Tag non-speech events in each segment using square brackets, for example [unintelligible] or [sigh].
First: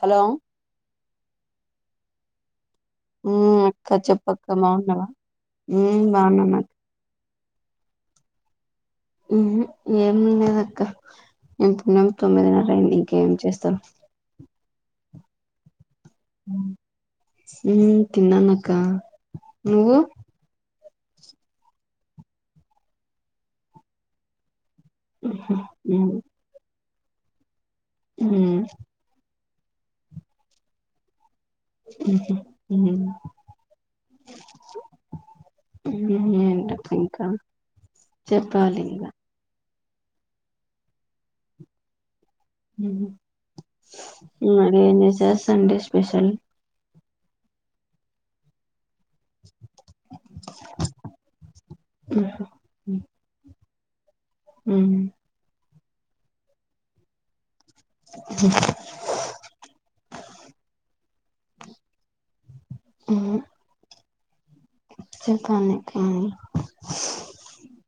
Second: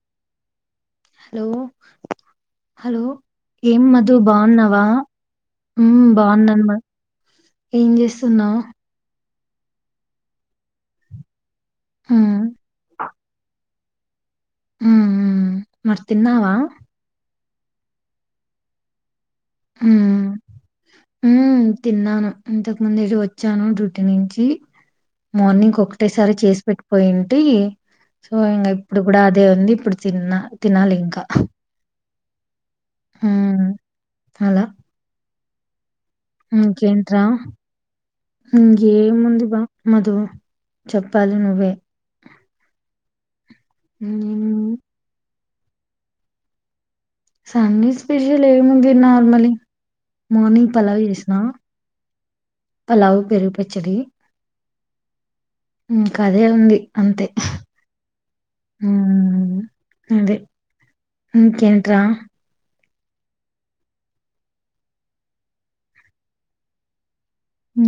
Hello hello hello ఉమ్ ఏం అక్క మధు చెప్పక్క బాగున్నావా ఉమ్ హ్మ్ బాగున్నాను అక్క మద్ ఏం చేస్తున్నావ్ ఉ హ్మ్ ఏమ్ లేదక్కా [unintelligible] తొమ్మిదో హ్మ్ నేల అయింది ఇంకే ఏం చేస్తాం ఆ ఆ మరి తిన్నావా హ్మ్ తిన్నాన అక్క నువ్వు హ్మ్ హ్మ్ తిన్నాను. ఇంతకు ముందే వచ్చాను డ్యూటీ నుంచి ఉహు మార్నింగ్ ఉమ్ ఒకటేసారి చేసి పెట్టు పోయింటి సో ఉమ్ ఇంగ ఇప్పుడు కూడా అ ఏదో ఉంది. ఇప్పుడు తిన్నా తినాలి ఇంకా అఓక హ అలా ఉమ్ ఏంటక్క ఇకేంట్రా ఇంకా ఇంకా ఏముంది బ మధు చెప్పాలి. నువ్వే హ హ్మ్ మరీ ఏం చేసెస్ సండే స్పెషల్ సండే స్పెషల్ ఏముం ముంది నార్మలి మార్నింగ్ పలావ్ చేసిన ఉహు పలావ్ [unintelligible] పచ్చడి హ్మ్ ఇంకా అదే ఉంది. అంతే అదే ఇకెంట్రా ఆ చెప్పండి మామ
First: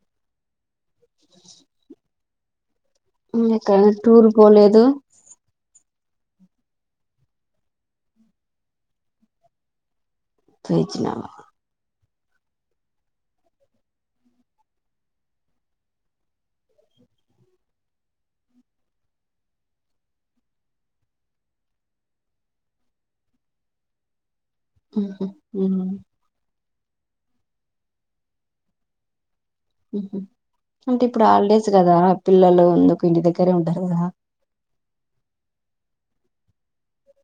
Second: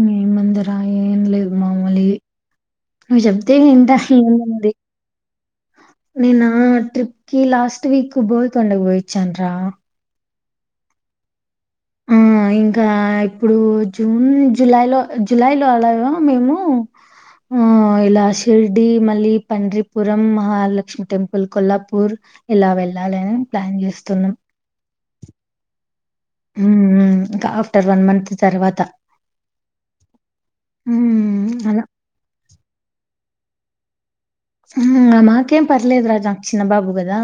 మీ మందర్ ఆ ఏం లేదు మాములి నువ్వు చెప్తే నువ్వే ఇంట ఎక్కడికి టూర్ ఏముంది. పోలేదు నేనా ట్రిప్ కి లాస్ట్ వీక్ బోయితండకి పోయోచ్చాన్రా పిలిచినవా ఆ ఇంకా ఇప్పుడు జూన్ జులై లో జులై లో అలాగా మేము ఆ ఇలా షిర్డి మళ్ళీ పండ్రిపురం మహాలక్ష్మి టెంపుల్ కొల్లాపూర్ ఇలా వెళ్ళాలి అని ప్లాన్ చేస్తున్నాం ఊహూ ఉమ్ ఉమ్మ్ మ్మ్ ఇంకా ఆఫ్టర్ వన్ మంత్ తర్వాత ఊహూ అంటే ఇప్పుడు హ్మ్ హాలిడేస్ అలా కదా పిల్లలు ఎందుకు ఇంటి దగ్గర కడే ఉంటారు రా ఉమ్ మాకేం పర్లేదు రాజ చిన్న బాబు గదా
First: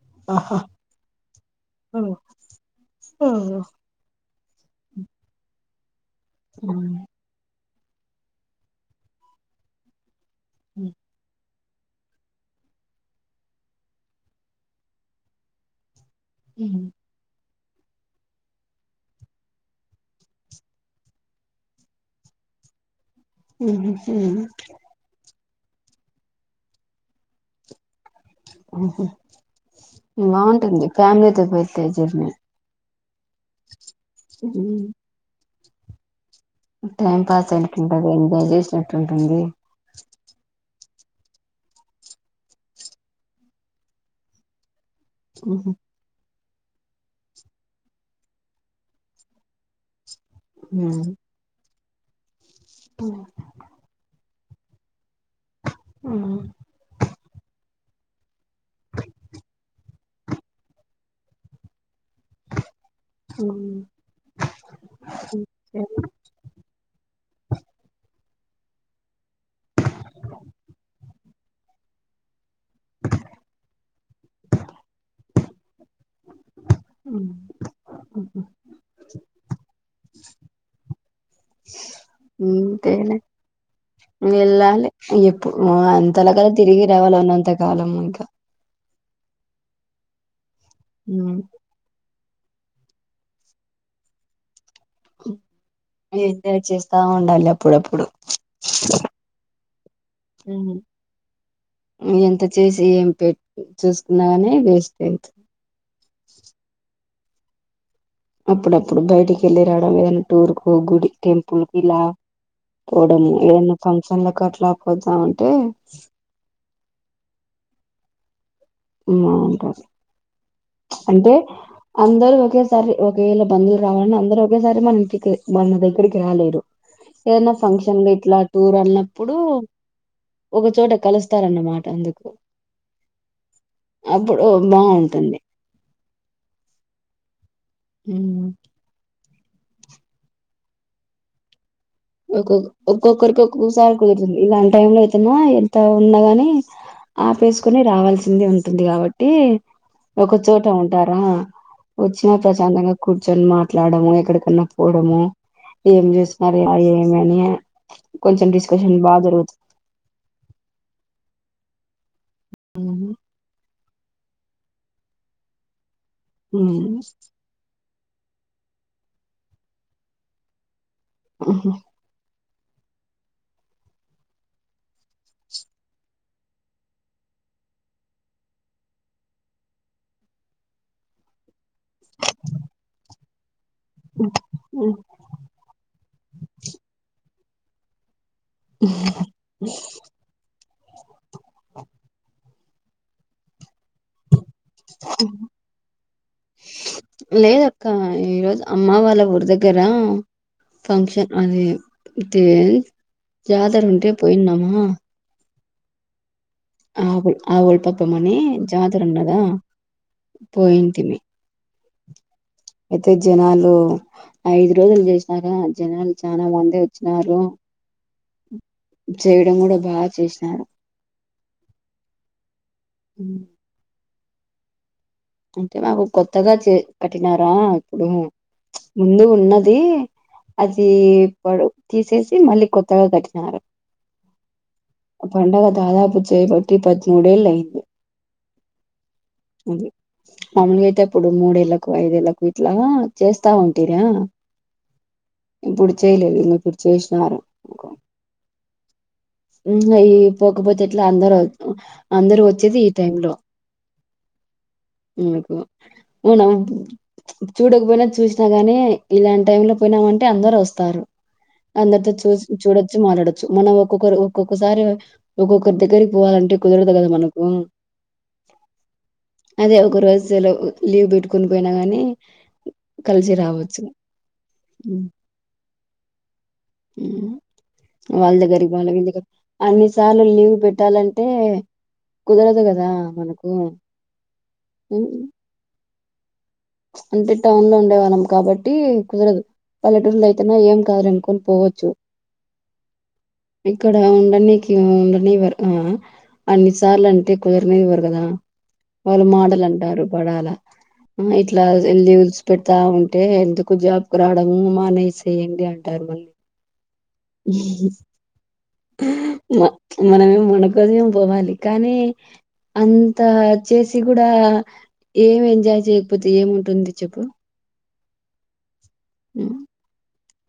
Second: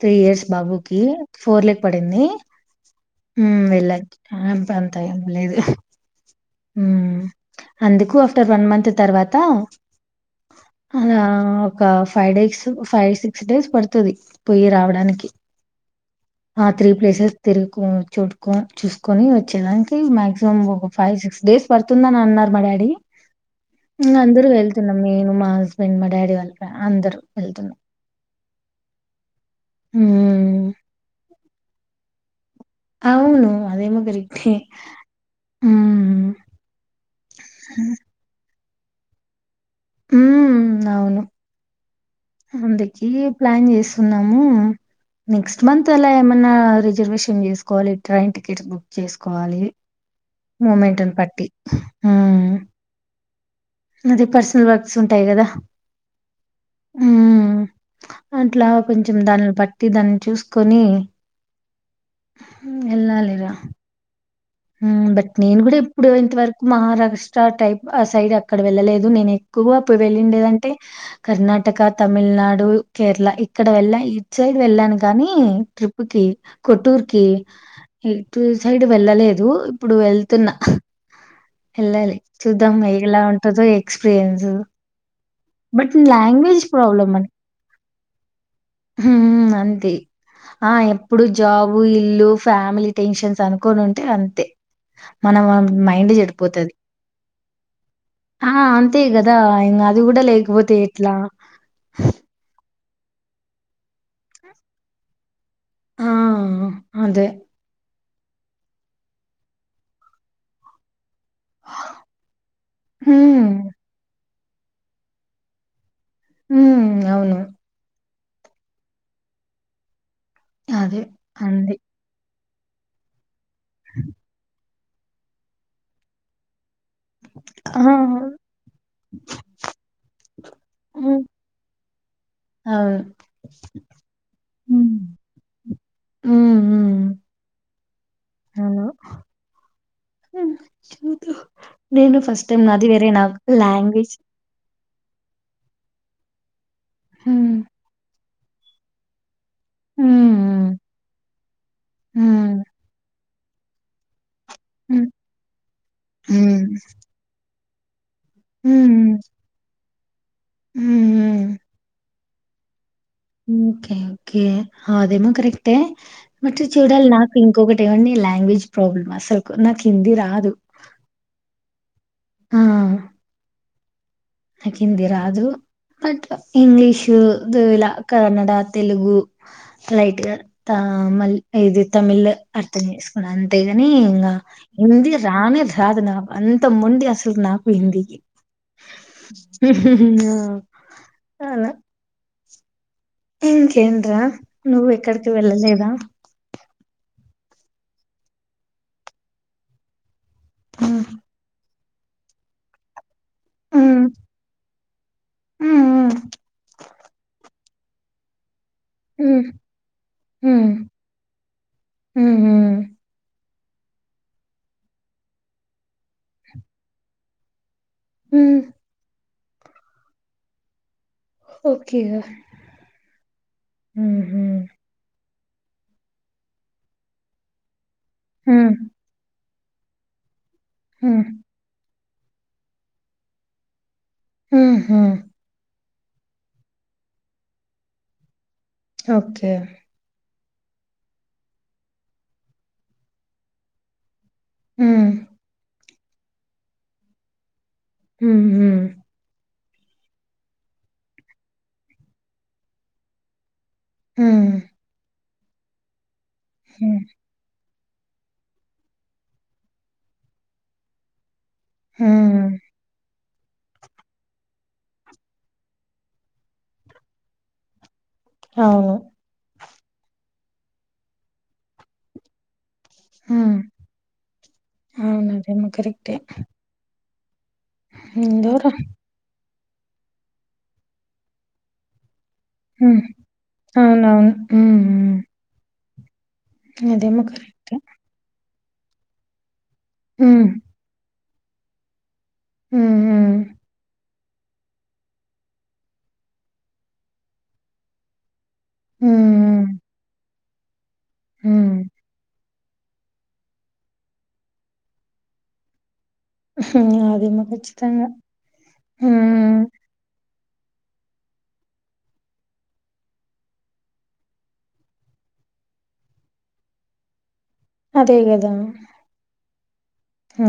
త్రీ ఇయర్స్ ఆహా బాబుకి ఫోర్ లేక్ పడింది ఉమ్ వెళ్ళన్ ఆ అంత అంతా ఎం లేదు ఆ హ్మ్ అందుకు ఆఫ్టర్ వన్ మంత్ తర్వాత అదా ఒక five days five six days పడుతది పోయ్యి రావడానికి హ త్రీ ప్లేసెస్ తిరుకు చుటుకు చూసుకొని వచ్చేదానికి మాక్సిమం ఒక ఫైవ్ సిక్స్ డేస్ పడుతుందని అన్నారు మా డాడీ ఉమ్ అందరు వెళ్తున్నాం నేను మా హస్ బెండ్ మా డాడీ వాళ్ళు అందరూ వెళ్తున్నాం ఆహా హ్మ్ బాగుంటుంది ఫ్యామిలీతో పోతే జర్నీ అవును అదేమో కరెక్టే మ్మ్ టైం పాస్ అయినట్టుంటది ఎంజాయ్ చేస్ ఎట్టుంటుంది ఉమ్ అవును అందుకె ప్లాన్ చేస్తున్నాము నెక్స్ట్ మంత్ అలా ఎమ నా రిజర్వేషన్ చేసుకోవాలి ట్రైన్ టికెట్ బుక్ చేసుకోవాలి మూమెంటును బట్టి మ్మ్ ఉ [inaudible] అది పర్సనల్ వర్క్స్ ఉంటాయి కదా అట్లా కొంచెం దానిని బట్టి దాన్ని చూసుకొని ఎల్లాలిరా ఉమ్ బట్ నేను కూడా ఇప్పుడు ఇంతవరకు మహారాష్ట్ర టైప్ ఆ సైడ్ అక్కడ వెళ్ళలేదు నేను ఎక్కువ అప్పుడు వెళ్ళిందేదంటే కర్ణాటక తమిళనాడు దు కేరళ ఇక్కడ వెళ్ళ ఇట్ సైడ్ వెళ్ళాను కానీ [inaudible] ఓకే కొట్టూర్ కి ఇటు సైడ్ వెళ్ళలేదు. ఇప్పుడూఇప్పుడు వెళ్తున్న వెళ్ళాలి చూద్దాం అంతేలే ఎలా ఉంటాదో ఎక్స్పీరియన్సు వెళ్ళాలి ఎప్పుడు అంతలాగా తిరిగి రావాలి ఉన్నంత కాలం ఇంకా హ్మ్ అంది ఆ ఎప్పుడు జాబు ఇల్లు ఫ్యామిలీ టెన్షన్స్ అనుకొని ఉంటే అం మనం మైండ్ ఎంజాయ్ చెడిపోతది. చేస్తా ఉండాలి అప్పుడప్పుడు ఎంత చేసి ఏం పెట్టి చూసుకున్నాగానే వేస్టే ఆ అదే అప్పుడప్పుడు బయటికి వెళ్ళి రావడం ఏదైనా టూర్ కు గుడి టెంపుల్కి ఇలా పోడము హ్మ్. ఏదైన్న ఫంక్షన్ల క ఎట్లా పోతామంటే హ్మ్ అవును [unintelligible] అదే అంటే అంది. అందరూ ఒకే సారి ఒకేలా బంధువులు రావాలని అందరూ ఒకేసారి అంటే మన ఇంటికి మన దగ్గరికి రాలేరు. ఏదన్నా ఆ! ఫంక్షన్ గిట్లా టూర్ అన్నప్పుడు ఒకచోట హ్మ్. కలుస్తారన్నమాట అవును. అప్పుడు బావుంటుంది. ఊహూ హ్మ్ హ్మ్. చూద్దాం. నేను ఫస్ట్ టైమ్ ఒక్కొక్ నాది వేరే నాకు ఒక్కొక్కరికి ఒక్కొక్కసారి లాంగ్వేజ్ కుదురుతుంది ఇలాంటి టైం లో అయితేనా ఎంత ఉన్నా గాని హ్మ్. ఆపేసుకొని రావాల్సి కిందే ఉంటుంది కాబట్టి ఒక చోట హ్మ్. ఉంటారా వచ్చినా హ్మ్. ప్రశాంతంగా కు చన్ మాట్లాడము ఎక్కడ హ్మ్. వెళ్ళకపోడము ఏం హ్మ్. చేస్తున్నారు, ఎట్ అ హ్మ్. ఏమని కొంచెం డిస్కషన్ బా హ్మ్. జరుగుతుంది హ్మ్ మ్మ్ ఉ ఓకే ఓకే అదేమో కరెక్టే మట్ చూడాలి నాకు ఇంకొకటి అేవీ లాంగ్వేజ్ ప్రాబ్లమ్ అసలు నాకు హిందీ రాదు ఆ ఆహా ఆ నాకు హిందీ రాదు బట్ ఇంగ్లీషు ఇలా కన్నడ తెలుగు లైట్ గా మ ఇది తమిళ్ అర్థం చేసుకున్నా అంతేగాని ఇంకా ఇంది రానే రాదు నాకు అంత మండి అసలు నాకు హిందీక హీ హీ హూ అలా ఎం కేంద్రా నువ్వు ఎక్కడికి వెళ్ళలేదా లేదక్క ఈరోజు అమ్మ వాళ్ళ ఊరి దగ్గరా హ్మ్. ఫంక్షన్ అదే టేన్ జాదర ఉంటే పోయిన్నామా ఉమ్ ఉమ్ ఆవు ఆవులు పాపం అని జాతరన్నద హ్మ్. హ్మ్. పోయింటిని హ్మ్. హ్మ్. అయితే జనాలు ఐదు రోజులు చేసినారా జనాలు చాలా మంద వచ్చినారు ఉమ్ చేయడం కూడా బాగా చేసినాడు ఓకేగ ఉమ్. హుహు అంటే మాకు కొత్తగా చే కట్టినారా ఇప్పుడు హ్మ్. ముందు ఉన్న అది అదీ హ్మ్. పడు తీసేసి మళ్ళీ కొత్తగా కట్టినారు హుహు. పండగ దాద పుచ్చయబట్టి పద్మూ డెల్ ఐదు ఒకే మామలుగా అయితే ఇప్పుడు మూడేళ్లకు ఐదేళ్ళలకు ఇట్లా చేస్తా ఉంటిరా హు పడుచ్చేలే పడి విషారం ఉహుం హు ఈ పోకపోతే ఎట్లా అందరు అందరు వచ్చేది ఈ టైంలో ఉమ్ ఇకు అవున చూడకపోయినా చూసినా గాని ఇలాంటి టైంలో పోయినామంటే అందరు వస్తారు అందరి తో చూ హ్మ్. చూడచ్చు మాట్లాడు మనం ఒక్కొక్కరు ఒక్కొక్కసారి ఒక్కొక్కరి దగ్గరికి పోవాలంటే కుదరదు కదా మనకు అవును లో లీవ్ పెట్టుకని పోయినా గానీ హు అవును అదేమో కరెక్టే మ్ వాళ్ళదగరి ఎందోరా వాళ్ళవిగ అన్ని సార్లు లీవ్ పెట్టాలంటే కుదరదు హు కదా మనకు అవునవును మ్ హ్మ్. మ్ అంటే టౌన్ లో ఉండే వాళ్ళం కాబట్టి టి కుదురదు పల్లెటూర్ల హ్మ్. అయితేనా ఏం కాాదనుకు పోవచ్చు హ్మ్. హ్మ్. ఇక్కడ అన్నిటికి లీవ్ పెడతాం కదా అన్నిసార్లు అంటే కుదరనివ్వరు కదా వాళ్ళు హ్మ్. మాటలు అంటారు పడాల మోతీ ఇట్లా హ్మ్. లీవల్స్ పెడతా ఉంటే ఎందుకు జాబ్ కు రావడము మానేస్యండి అంటారు మనల్ని అదేమో ఖచ్చితంగా మ్ మనకేమో పోవాలి కానీ అంత చేసి కూడా ఏం ఎంజాయ్ చేయ కపోతే ఏముంటుంది చెప్పు అదే కదా మ్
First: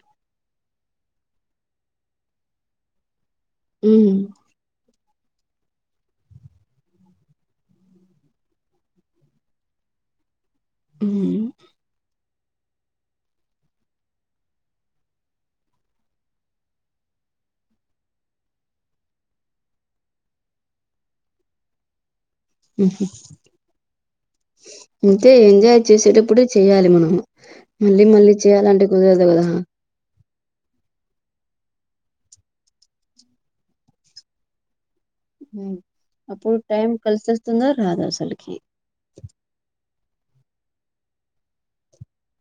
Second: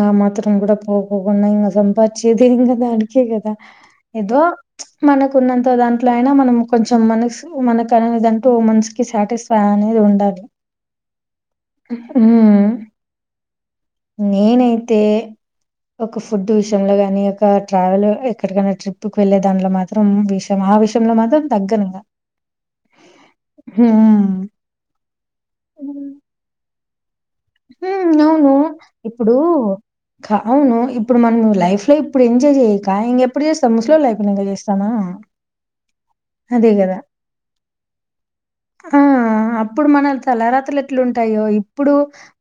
ఆ మాత్రం కూడా పోపోకున్నా ఇ సపాదించింది ఇదా అ అంతే గదా హ్మ్. ఏదో మనకు ఉన్నంత దాంట్లో అయినా మనం కొంచెం మనసు మనకు అనేదంటూ మనిషికి సాటిస్ఫై అనేది ఉండాలి హ్మ్. అ మ్ నేనైతే ఒక ఫుడ్ విషయంలో గాని ఒక ట్రావెల్ ఎక్కడికైనా ట్రిప్పు కి వెళ్ళే దానిట్లో మాత్రం విషయం ఆ విషయంలో మాత్రం తగ్గను ఇంగ ఊహు అంతే ఎంజాయ్ హ్మ్. చేసేటప్పుడే చెయాలి మనం మళ్ళీ హ్మ్. మళ్ళీ అవును. చెయాలంటే కుదరదు ఇప్పుడు కదా అవును ఇప్పుడు మనం లైఫ్ లో ఇప్పుడు ఎంజాయ్ చేయక ఇంకెప్పుడు చేస్తాం ముస్లోల్లం అయినాంక చేస్తామా మ్మ్ అప్పుడు అదే టైం గదా! కలిసి వస్తుంధో రాధో అసలకి ఇప్పుడు మన తలరాతలు ఎట్ల ఉంటాయో ఇప్పుడు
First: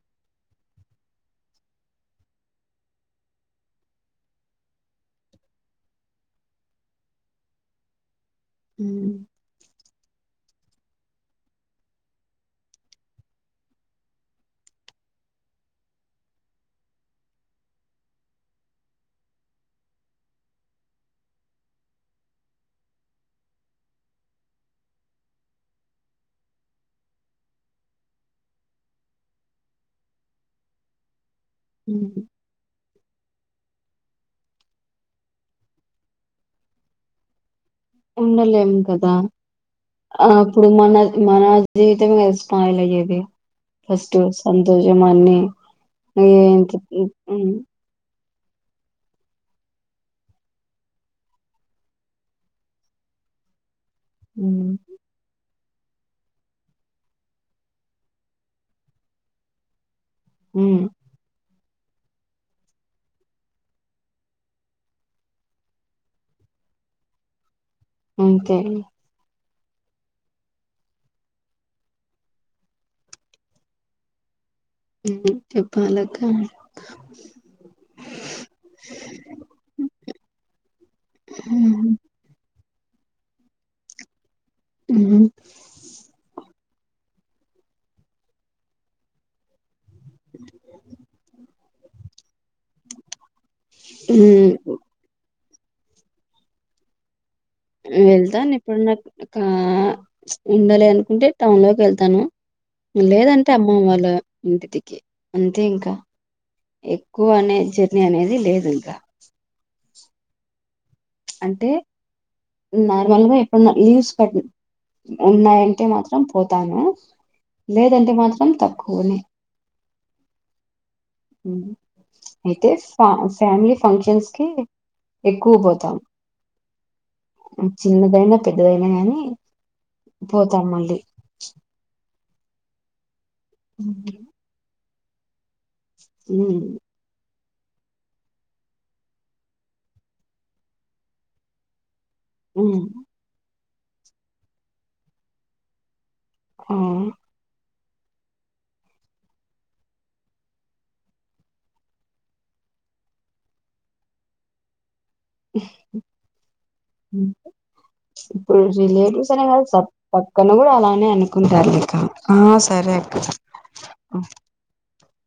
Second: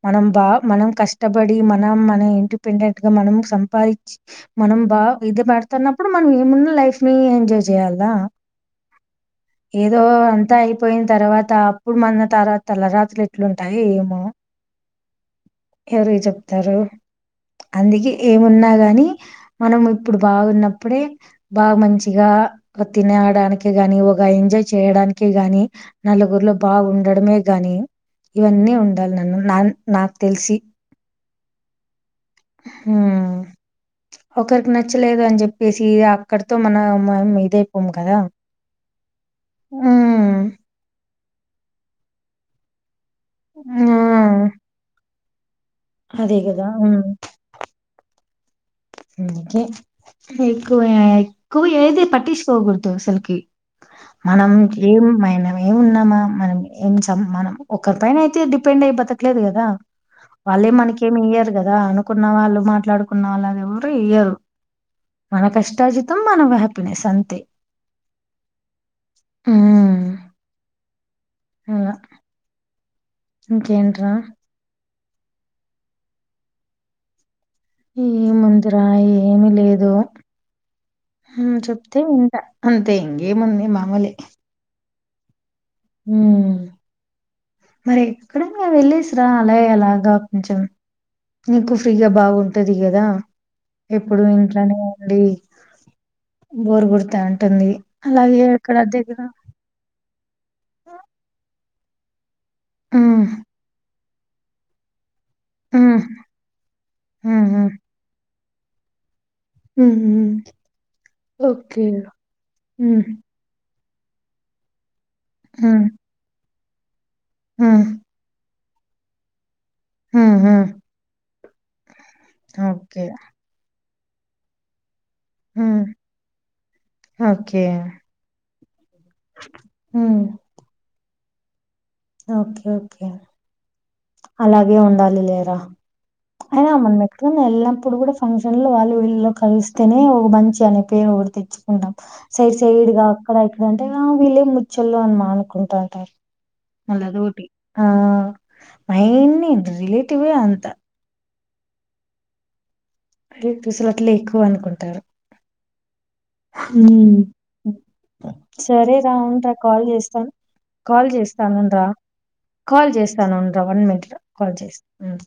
మనం బాగా మనం కష్టపడి మనం మన ఇండిపెండెంట్ గా మనం సంపాదించి మనం బాగా ఇది పెడుతున్నప్పుడు మనం ఏమున్నా లైఫ్ ని ఎంజాయ్ చేయాలా హ్మ్. ఏదో అంత అయిపోయిన తర్వాత అప్పుడు మన తర్ తల రాత్రలు ఎట్లుంటాయి ఏమో ఎవరు చెప్తారు అందుకే ఏమున్నా గాని మనం ఇప్పుడు బాగున్నప్పుడే బాగా మంచిగా తినడానికి గాని ఒక ఎంజాయ్ చేయడానికి గాని నలుగురిలో బాగుండడమే గాని ఇవన్నీ ఉండాలి నాన్న నాన్ నాకు తెలిసి మ్మ్ మ్మ్ ఒకరికి నచ్చలేదు అని చెప్పేసి అక్కడితో మన ఇదే ఉండలేము కద ఆ హ్మ్ అప్పుడు మన మన జీవితం స్పాయిల్ అయ్యేది ఫస్ట్ ఆ సంతోషమాన్ అదే కదా [unintelligible] కేకు ఎక్కువ ఏది పటిించకోకూడదుసలుకి మనం హ్మ్. ఏమైనా మ ఏమున్నామా మనం ఏం మనం ఒకరి పన అయితే డిపెండ్ అయి బతలేదు కదా వాళ్ళే హ్మ్. మనకేమి ఇయ్యరు కద అనుకున్నా వాళ్ళు మాట్లాడుకున్నా వాళ్ళదే ఈయరు మన కష్టాజితం మనం హ్యాపీనెస్ అంతే అంతే మ్మ్ హమ్ ఇంకేంట్ర మ్మ్ చెప్పాలక్క ఏ ముందిరా ఏమి లేదు హమ్ చెప్తే వింట అంతే ఇంగే ముంది మామూలే హ్మ్ హమ్ మరి ఎక్కడనా వెళ్లేసిరా ఆలే అలాగా కొంచెం నీకు ఫ్రీగా బాగుంటది గదా ఎప్పుడు ఇంట్లనే ఉండి బోర్ కొడతా ఉంటుంది అలాగే వెళ్తాను అక్కడ ఎప్పుడన్నా దగ్గర కా ప్చ్.. ఉండలి అనుకుంటే టౌ వెళ్తాను హ్మ్ లేదంటే అమ్మమ్మ వాళ్ళ ఇంతతిక్కి అంతే ఇంక హ్మ్ ఎక్కువ హ్మ్ హ్మ్ అనే హ్మ్. జర్నీ అనేది లే ఇంకా హ్మ్ హు అంటే హ్మ్. నార్మల్గా ఎప్పు లీస్ పట్ ఉన్నాయంటే హ్మ్. మాత్రం పో తాను హ్మ్. లేదంటే మాత్రం త కోలీ హ్మ్ హు హ్మ్ అయితే ఫ ఫ్యామిలీ ఫంక్షన్సకి ఎక్కువ హ్మ్. పోతాం ఓకే. చిన్నదైనా పెద్దదై నా కాని హ్మ్. పోతాం మళ్ళీ చ్ ఓకే ఓకే అలాగే ఉండా లేరా హ్మ్ వెళ్ళినప్పుడు కూడా ఫంక్షన్ లో వాళ్ళు వీళ్ళలో కలిస్తేనే ఒక మంచి అనే పేరు ఒకటి తెచ్చుకుంటాం సైడ్ ఉమ్, సైడ్ గా అక్కడ ఇ ఇప్పుడంటేగా వీళ్ళే ముచ్చోళ్లు అని మా అనుకుంటుంటారు ఆ మళ్ళీ అదోటి ఆ మైన్ని రిలేటివ్వె అంత ఎ తుస్సులు అట్లే ఎక్కువ అనుకుంటారు హ్మ్ ఉమ్. ఇప్పుడు సరేరా రిలేటివ్స్ అనే ఉంటా కాదు కాల్ స- చేస్తాను పక్కన కూడా అలానే కాల్ చేస్తాను అనుకుంటారు ఉండ్రా లేక ఆ కాల్ సరే అక్క చేస్తాను ఉండ్రా వన్ మినిట్ రా కాల్ చేస్తా హ్మ్